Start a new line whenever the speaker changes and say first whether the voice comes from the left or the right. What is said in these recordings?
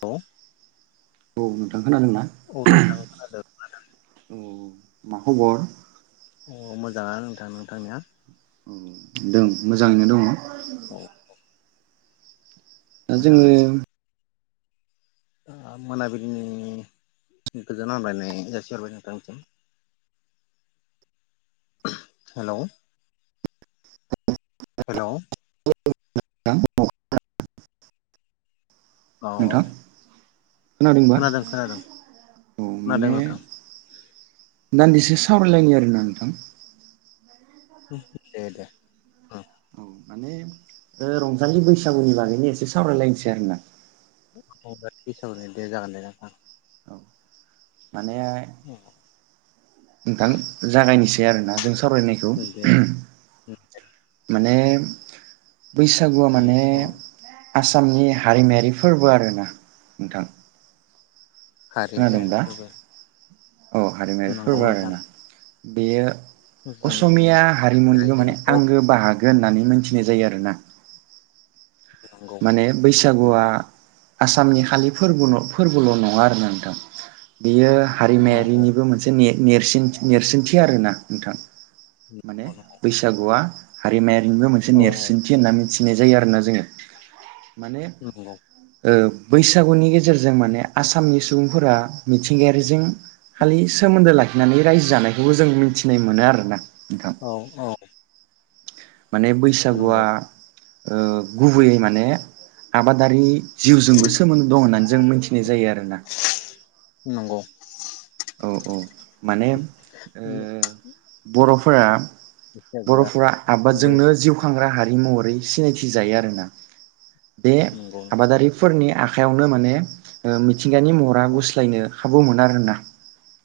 left: औ
right: औ नोंथां खोनादोंना
left: औ नोंथां खोनादो
right: माखबर
left: अ मोजाङा नोंथां नोंथांनिया
right: औ दों मोजाङैनो दङ
left: [unintelligible]
right: दा जोङो
left: मोजाङानो ओ मोनाबिलिनि गोजोन हामलायनाय जासिहरबाय नोंथांसिम [unintelligible] हेल हेल
right: [unintelligible]
left: औ औ
right: नोंथां खोनादोंबा
left: खोनादों खोनादों
right: औ
left: खोनादों
right: माने
left: नोंथां
right: दान्दिसे स सावरायलायनि आरो ना नोंथां
left: दे दे औ
right: औ माने ओ रंजालि बैसागुनि बागैनो एसे सावरायलायनोसै आरोना
left: [unintelligible] दे जागोन दे नोंथां
right: औ माने नोंथां जागायनोसै [unintelligible] आरो ना जों सावरायनायखौ ओम
left: दे
right: माने [inaudible] बैसागुआ माने
left: जोंनियाथ'
right: आसामनि हारिमायारि फोरबो आरोना नोंथां खोनादों
left: हारिमायारि
right: दा
left: फोरबो
right: औ हारिमायारि
left: नंगौ
right: फोरबो
left: नोंथां
right: आरोना बेयो
left: जोंनि
right: असमिया हारिमुनिबो
left: रायजो
right: माने
left: बेखौ
right: आंगो बाहागो होननानै मोनथिनाय जायो आरोना
left: नंगौ
right: माने बैसागुआ आसामनि खालि फोरबोल फोरबोल नङा आरो ना नोंथां बियो
left: औ
right: हारिमायारिनिबो मोनसे ने नेर्सिन नेर्सोनथि आरोना नोंथां माने
left: औ
right: बैसागुआ हारिमाया नुनो मोनसे
left: औ
right: नेरसोनथि होनना मिथि फिनाय जायो आरोना जोङो। माने
left: नंगौ
right: ओ बैसागुनि गेजेरजों माने आसामनि सुबुंफोरा मिथिंगायारिजों खालि सोमोन्दो लाखि होननानै रायजो जानायखौबो जों मिथिनाय मोनो आरोना। नोंथां
left: औ औ।
right: माने बैसागुआ
left: नंगौ
right: ओ गुबैयै माने आबादारि जिउजोंबो सोमोन्दो दं होननानै जों मिथिनाय जायो आरोना।
left: नंगौ
right: ओम ओम माने ओ बर'फोरा
left: बैसागोआ
right: बर'फोरा
left: बै
right: आबादजोंनो जिउ खांग्रा हा हारि महरै सिनायथि जायो आरोना। बे
left: नंगौ नोंथां
right: आबादारिफोरनि आ आखायावनो माने ओ मि थिंगानि महरा
left: औ
right: गुस्लायनो खाबु मोनो आरोना।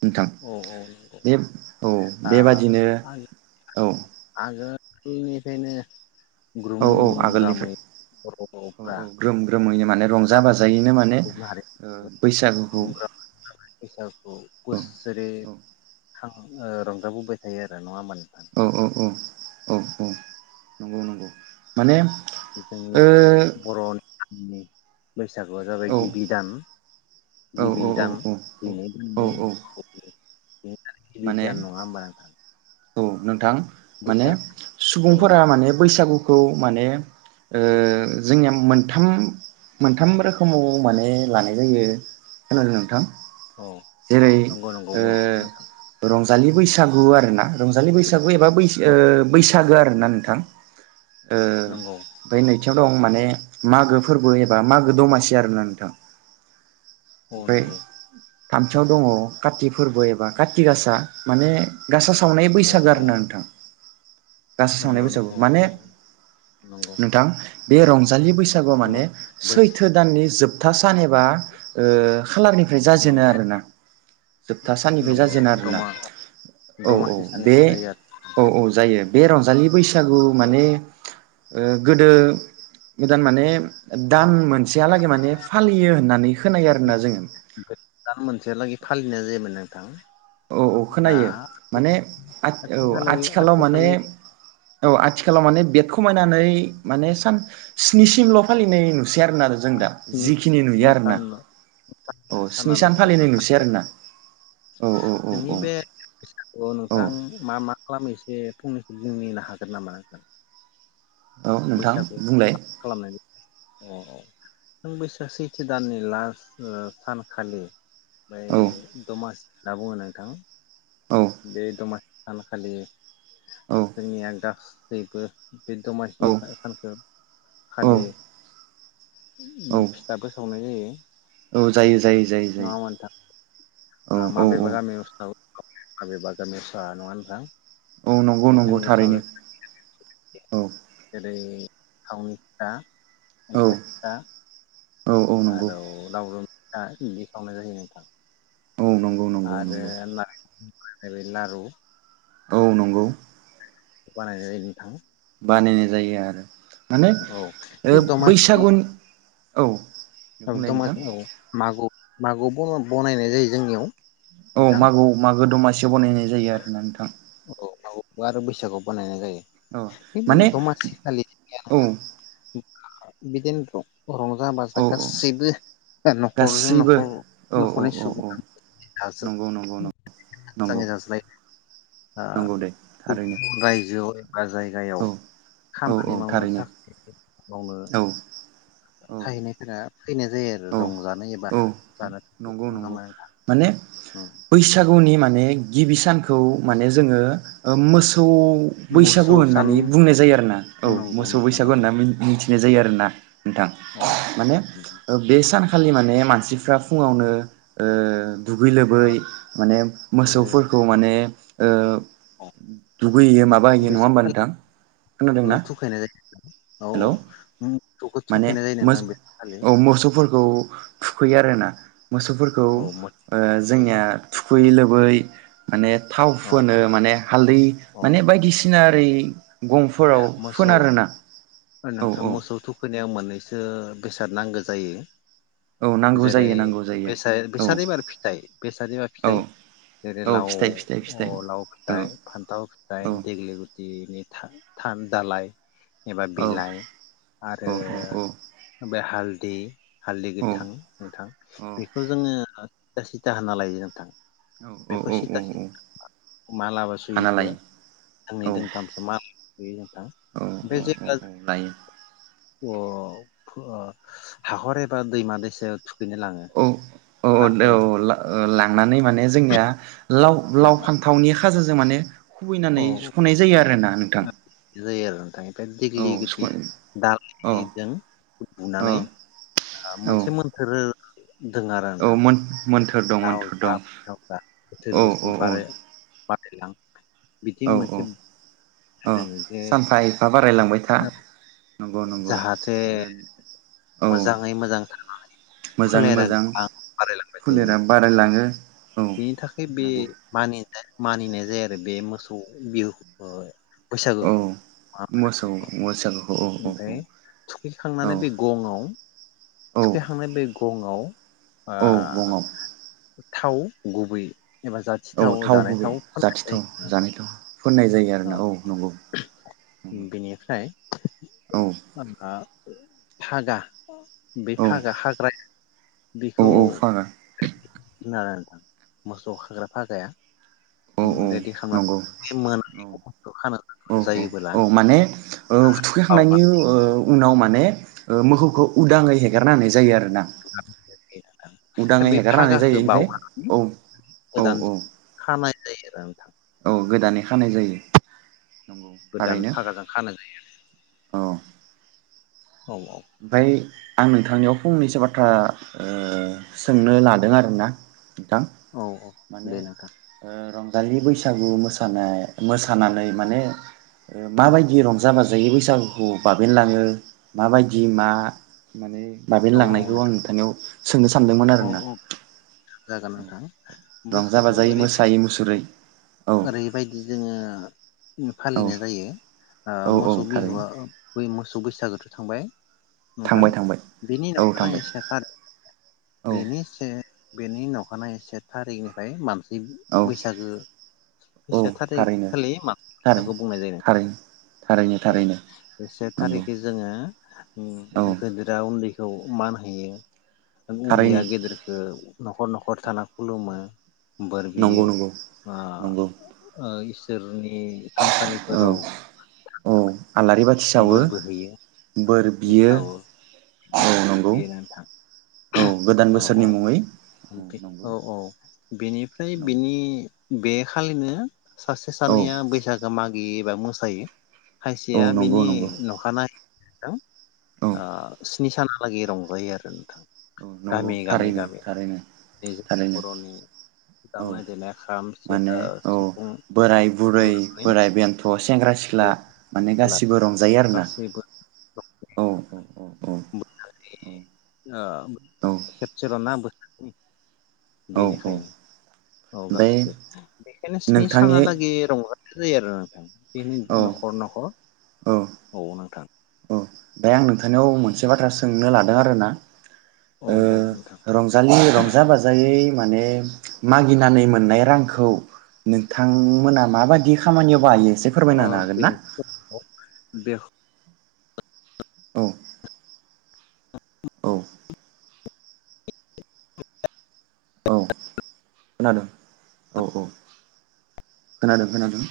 right: नोंथां
left: औ औ नंगौ
right: बे औ
left: आ
right: बेबादिनो औ।
left: निफायनो
right: औ औ आगोलनिफ्राय औ
left: बर'फ्रा
right: औ ग्रोम ग्रोमैनो माने रंजा बाजायैनो माने ओ
left: ग्रुम
right: बैसागुखौ
left: ग्रामै बैसागुखौ
right: औ
left: बोसोरै
right: औ।
left: खां ओ रंजाबोबाय थायो आरो। नङा होमबा नोंथां
right: ओम ओम ओम ओम ओम। नंगौ नंगौ माने
left: जोंनि बर'
right: ओ
left: बर'नि नि बैसागुआ जाबाय
right: औ
left: गिबि दान
right: औ औ
left: गिबि दान
right: औ औ
left: दिन
right: औ
left: [unintelligible]
right: माने
left: बिगियान नङा होम्बा?
right: औ नोंथां। माने
left: औ
right: सुबुंफोरा माने बैसागु खौ माने ओ जोंनिया मोनथाम मोनथाम रोखोमाव माने लानाय जायो होनदों नोंथां।
left: औ
right: जेरै
left: नंगौ नंगौ बुं नोंथां
right: ओ रं जालि बैसागु आरोना। रंजालि बैसागु एबा ओ बैसो
left: औ
right: बैसागो आरोना नोंथां। ओ
left: नंगौ
right: फाय नैथियाव दं माने मागो फोरबो एबा मागो दमासि आरोना नोंथां
left: अ
right: ओमफ्राय
left: नंगौ
right: थामथियाव दङ काति फोरबो एबा कातिक गासा माने गासा सावनाय
left: औ
right: बैसागो
left: औ
right: आरोना नोंथां गासै सावनाय
left: नंगौ
right: बैसागु
left: नंगौ
right: माने
left: नंगौ नंगौ
right: नोंथां बे रंजालि बैस
left: नंगौ
right: माने
left: बै
right: सैथो दाननि जोब था सान एबा ओ खालारनिफ्राय जाजेनो
left: नंगौ
right: आरोना जोबथा साननिफ्राय
left: नंगौ
right: जाजेनो आरोना
left: दमा
right: औ-औ
left: दमासि साननि
right: बे
left: थाखाय
right: औ-औ जायो बे रंजालि बैसो सागु
left: आरो औ
right: माने ओ गोदो गोदान माने दाम मोन सेहालागै माने फालियो होननानै खोनायो आरोना जोङो
left: दां
right: औ औ खोनायो माने औ
left: आथिखालै
right: आथिखालाव माने
left: आथिखालनि
right: औ आथिखालाव माने बेद खमायनानै माने सान स्निसिमल फालिनाय नु नुसै आरोना जों दा
left: स्नि
right: जिखिनि नुयो
left: स्नि
right: आरोना
left: सान
right: औ स्नि सान
left: सानालासेल'सो
right: फालिनाय नुसै
left: फालिया
right: आरोना औ औ औ
left: जोंनि बे फैसाखौ
right: औ
left: नोंथां मा मा खालामो एसे [unintelligible] हागोन नामा नोंथां
right: औ नोंथां
left: बैसागु
right: बुंलाय
left: खालामनायनि औ औ नों बैसाक सेैथो दाननि लास्ट ओ सानखालि ओमफाय
right: औ
left: दमास दा बुङो नोंथां
right: औ
left: बे दमासि सानखालि जोंनिया गासैबो बे
right: औ
left: दमासि सानखौ
right: औ
left: खालि
right: औ
left: उम फिथाबो सावनाय जायो
right: औ जायो जायो जायो
left: नङा
right: जायो
left: होनबा
right: औ
left: नोंथां
right: औ औ
left: माबेबा गामिआव ओनसोलाव आ माबेबा। सा नङा नोंथां
right: औ नंगौ नंगौ
left: जोंनियाव सावो
right: थारैनो औ
left: थावनिफ्रा
right: औ
left: [unintelligible]
right: औ औ नंगौ
left: आरौ लावदुम, ओ इदि संनाय जायो नोंथां,
right: औ नंगौ नंगौ नंगौ
left: नैबे लारु
right: औ नंगौ
left: अवान हायद्रेहाय नोंथां
right: बानायनाय जायो आरो माने
left: औ बे
right: ओ बैसागुनि औ
left: औ
right: बुंलाय नोंथां
left: दमासि औ मागु मागो आव बन बनायनाय जायो जोंनियाव,
right: औ
left: नोंथां
right: मागौ आव मागो दमासि, से बनायनाय जायो आरोना नोंथां,
left: औ मागोआव आरो बैसागुआव बानायनाय जायो,
right: औ
left: बे
right: माने औ
left: बिदिनोथ' रंजा बाजा
right: औ
left: गासैबो, न'खरजों
right: गासैबो
left: न'खर
right: औ औ
left: न'खरनि
right: औ औ
left: सुबुंआ
right: नंगौ नंगौ नंगौ नंगौ
left: मोजाङै रायज्लायो, आ
right: नंगौ दे थारैनो
left: गुबुन रायजोआव बा जायगायाव
right: औ औ औ
left: खामानि मावनो
right: थारैनो
left: थाखाय मावनो
right: औ औ
left: थाहैनायफोरा फैनाय जायो आरो
right: औ
left: रंजानो एबा
right: औ
left: जानो थाखाय नङा होमबा नोंथां, उम
right: बैसाग गौनि माने गिबि सानखौ माने जोङो मोसौ खै बैसागु
left: मोसौ सान
right: होननानै बुंनाय जायो आरो ना औ
left: नंगौ
right: मोसौ
left: नोंथां
right: बैसागु
left: नंगौ
right: होनना मिथि, बिनाय जायो आरो ना, नोंथां
left: औ
right: माने,
left: उम
right: बे सानखालि माने मानसिफ्रा फुङावनो ओ दुगै लोबै
left: ओ
right: माने
left: बैयाव
right: मोसौफोरखौ माने, ओ
left: औ
right: दुगैहैयो माबाहैयो
left: बै
right: नङा होमबा
left: सान
right: नोंथां खोनादोंना
left: खालि थुखायनाय जायो औ औ
right: हेलौ
left: मोसौखौ
right: माने
left: थुखायनाय जायो
right: मोस
left: नोंथां बे सानखालि
right: औ मोसौफोरखौ थुखैयो आरोना, मोसौफोरखौ
left: औ
right: ओ
left: जायो
right: जोंनिया थु खैयै लोबै माने थाव
left: औ
right: फोनो माने हालदै
left: औ
right: माने बायदिसिना ओइ गंफोराव
left: मोसौ
right: फोनोआरोना औ औ
left: सो बेसाद नांगौ
right: औ
left: जायो
right: नांगौ
left: जेरै
right: जायो नांगौ जायो औ
left: बेस-बेसादेबारि फिथाइ बेसादेबार
right: औ
left: फिथाइ जेरै
right: औ
left: लाव
right: फिथाइ फिथाइ फिथाइ
left: लाव
right: औ
left: फिथाइ फान्थाव
right: औ
left: फिथाइ देग्लि लिटिनि था थान दालाय एबा
right: औ
left: बिलाइ
right: औ
left: आरो बे हालदै हालदै
right: औ
left: गोथां नथां
right: औ
left: बेखौ जोङो था सिथा होना लायो जों नोंथां बेखौ सिथा
right: औ
left: सिथा मालाबो
right: हाना
left: सुयैखौ
right: लायो
left: दोंनै
right: औ
left: दोंथामसो माल
right: औ औ औ औ लायो
left: अ अ हाखर एबा दैमा दैसायाव थुखैनो लाङो
right: औ औ दे
left: लांफायो
right: औ ला ओ लांनानै माने जोंनिया लाव लाव
left: लाङो
right: फान्थावनि खाजजों माने
left: औ
right: खुबैनानै सुखनाय जायो आरोना नोंथां
left: ओमफाय बे
right: औ
left: देग्लि गिदि
right: सुख' औ
left: दालिजों
right: औ
left: बुनानै
right: औ
left: मोनसे मोन्थोरो दों आरो
right: औ
left: नोंथां
right: मोन्थोर दं
left: लाव
right: मोन्थोर दं
left: जा फान्थाव जा बोथोर
right: औ औ
left: बोसोर
right: औ
left: बाराय बारायलां बिदि
right: औ औ
left: मोनसे
right: औ
left: दोङो जे
right: सानफा एफा बारायलांबाय था नंगौ नंगौ
left: जाहाथे
right: औ
left: मोजाङै मोजां
right: मोजाङै
left: फोलेरा
right: मोजां
left: गोबां बारायलांबाय थायो
right: फोलेरा बाराय लां ङो
left: बेनि थाखाय बे मानि मानिनाय जायो आरो बे मोसौ बिहु ओ
right: औ
left: बैसागोखौ
right: मोसौ मोसाखौ औ औ
left: ओमफ्राय
right: औ
left: थुखैखांनानै बे गंआव
right: औ
left: थुखैखांनानै बे गंआव आ
right: औ गङाव
left: थाव गुबै
right: औ थाव
left: जानाय
right: गुबै
left: फोननाय
right: जाथिथाव
left: जायो
right: जानायथाव फोननाय जायो आरोना औ नंगौ
left: बेनिफ्राय
right: औ।
left: माबा फागा बे
right: औ
left: खाग्रा हाग्रा
right: औ
left: बेखौ
right: औ फागा
left: ना मोसौ खाग्रा फागाया।
right: औ औ
left: रेडि
right: नंगौ
left: खालामनानै बे मोनायाव मोसौ खानो
right: औ औ
left: जायोबोला
right: औ माने ओ थुखैखांनायनि
left: बावनानै
right: ओ उनाव मान ने ओ मोखौखौ उदाङै हेगारना होनाय जायो आरो।
left: ओ बे
right: हेगारना होनाय
left: फागाखौ
right: जायो
left: बावखांनानै
right: ओमफ्राय औ
left: गोदान
right: औ
left: खानाय जायोना नोंथां?
right: औ गोदानै खानाय जायो। नंगौ
left: गोदान
right: थारैनो।
left: फागाजों खानाय
right: अ
left: [unintelligible]
right: ओमफाय आं नोंथांनियाव फंनैसो बाथ्रा ओ सोंनो लादों आरोना थां
left: औ औ
right: माने
left: दे नोंथां
right: ओ रं दानि बैसागु मोसानाय मोसानानै माने ओ
left: औ
right: माबायदि रंजा बाजा बाजायो बैसागुखौ बाबेनलाङो माबायद दिमा मा माने बाबेन
left: औ औ
right: लांनायखौ आं
left: नोंथां
right: नोंथांनियाव सोंनो सा
left: औ औ जागोन नोंथां
right: रंजा
left: बैसागुआव
right: बाजायै
left: ओरैबायदि
right: मोसायै मुसुरै औ
left: ओरैबायदि जोङो। उम
right: औ
left: फालिनाय जायो।
right: औ
left: ओ
right: औ
left: मोसौ
right: थारैनो
left: बिहुआ ओ मोसौ बैसागोआथ थांबाय। नोंथां
right: थांबाय थांबाय
left: बेनि
right: औ
left: नखानायै
right: थांबाय
left: से टार
right: औ
left: बेनि से बेनि न अखानायै से टारिखनिफ्राय मानस इब
right: औ
left: बैसागो
right: औ
left: से थारिख
right: थारैनो
left: खालि मा
right: थारै
left: बैसागो बुंनाय जायो
right: थारैनो थारैनो थारैनो
left: अ से
right: नंगौ
left: थारिखै जोङो
right: औ
left: उम गोदोरा उन्दै खौ मान होयो। उदैया
right: थारैनो
left: गिदिरखो नखर नखर थाना खुलुमो। बोर बियो
right: नंगौ नंगौ
left: बा
right: नंगौ
left: ओ इस जेरनि नि
right: औ
left: थानसालिफोराव ओ
right: औ आलारि बाथि सावो
left: बोरबो होयो।
right: बोर बियो
left: [unintelligible] औ
right: नंगौ औ गोदान बोसोरनि मुङै औ नंगौ
left: औ बेनिफ्राय
right: औ
left: बिनि बे खालिनो सासे
right: औ
left: सानैया बैसागो माग एबा मोसायो
right: औ
left: खायसेया
right: नंगौ
left: बिनि
right: नंगौ
left: नखानाय हेलौ
right: औ
left: आ स्नि सानहा लागै रंजायो आरो नोंथां
right: औ नंगौ
left: गामि गामि
right: थारैनो
left: गामि
right: थारैनो
left: नि जोंनि
right: थारैनो
left: बर'नि
right: औ
left: दामनाय देनाय खाम
right: माने
left: सेरजा
right: औ
left: सिफुंखौ
right: बोराय बुरै
left: लानानै
right: बोराय बेन्थ सेंग्रा सिख्ला माने गासिबो रंजायो आरोना
left: गासैबो
right: औ औ औ औ
left: [unintelligible]
right: औ
left: खेबसेल ना बोरायनि बेनिखायनो
right: ओमफ्राय
left: औ गासिबो बेखायनो स्नि
right: नोंथांनि
left: सानहालागै रंजा [unintelligible] आरो नोथां बेनि
right: औ
left: नखर नखर औ नोंथां
right: दायो आं नोंथांनियाव मोनसे बाथ्रा सोंनो लादों आरोना
left: औ
right: ओ
left: औ नोंथां
right: रंजालि रंजा बाजायै माने मागिनानै मोननाय रांखौ नोंथांमोना माबायदि खामानियाव बाहायो। एसे फोरमायना होनो हागोन ना
left: बेख
right: औ औ
left: [inaudible]
right: औ खोनादों औ औ खोनादों खोनादों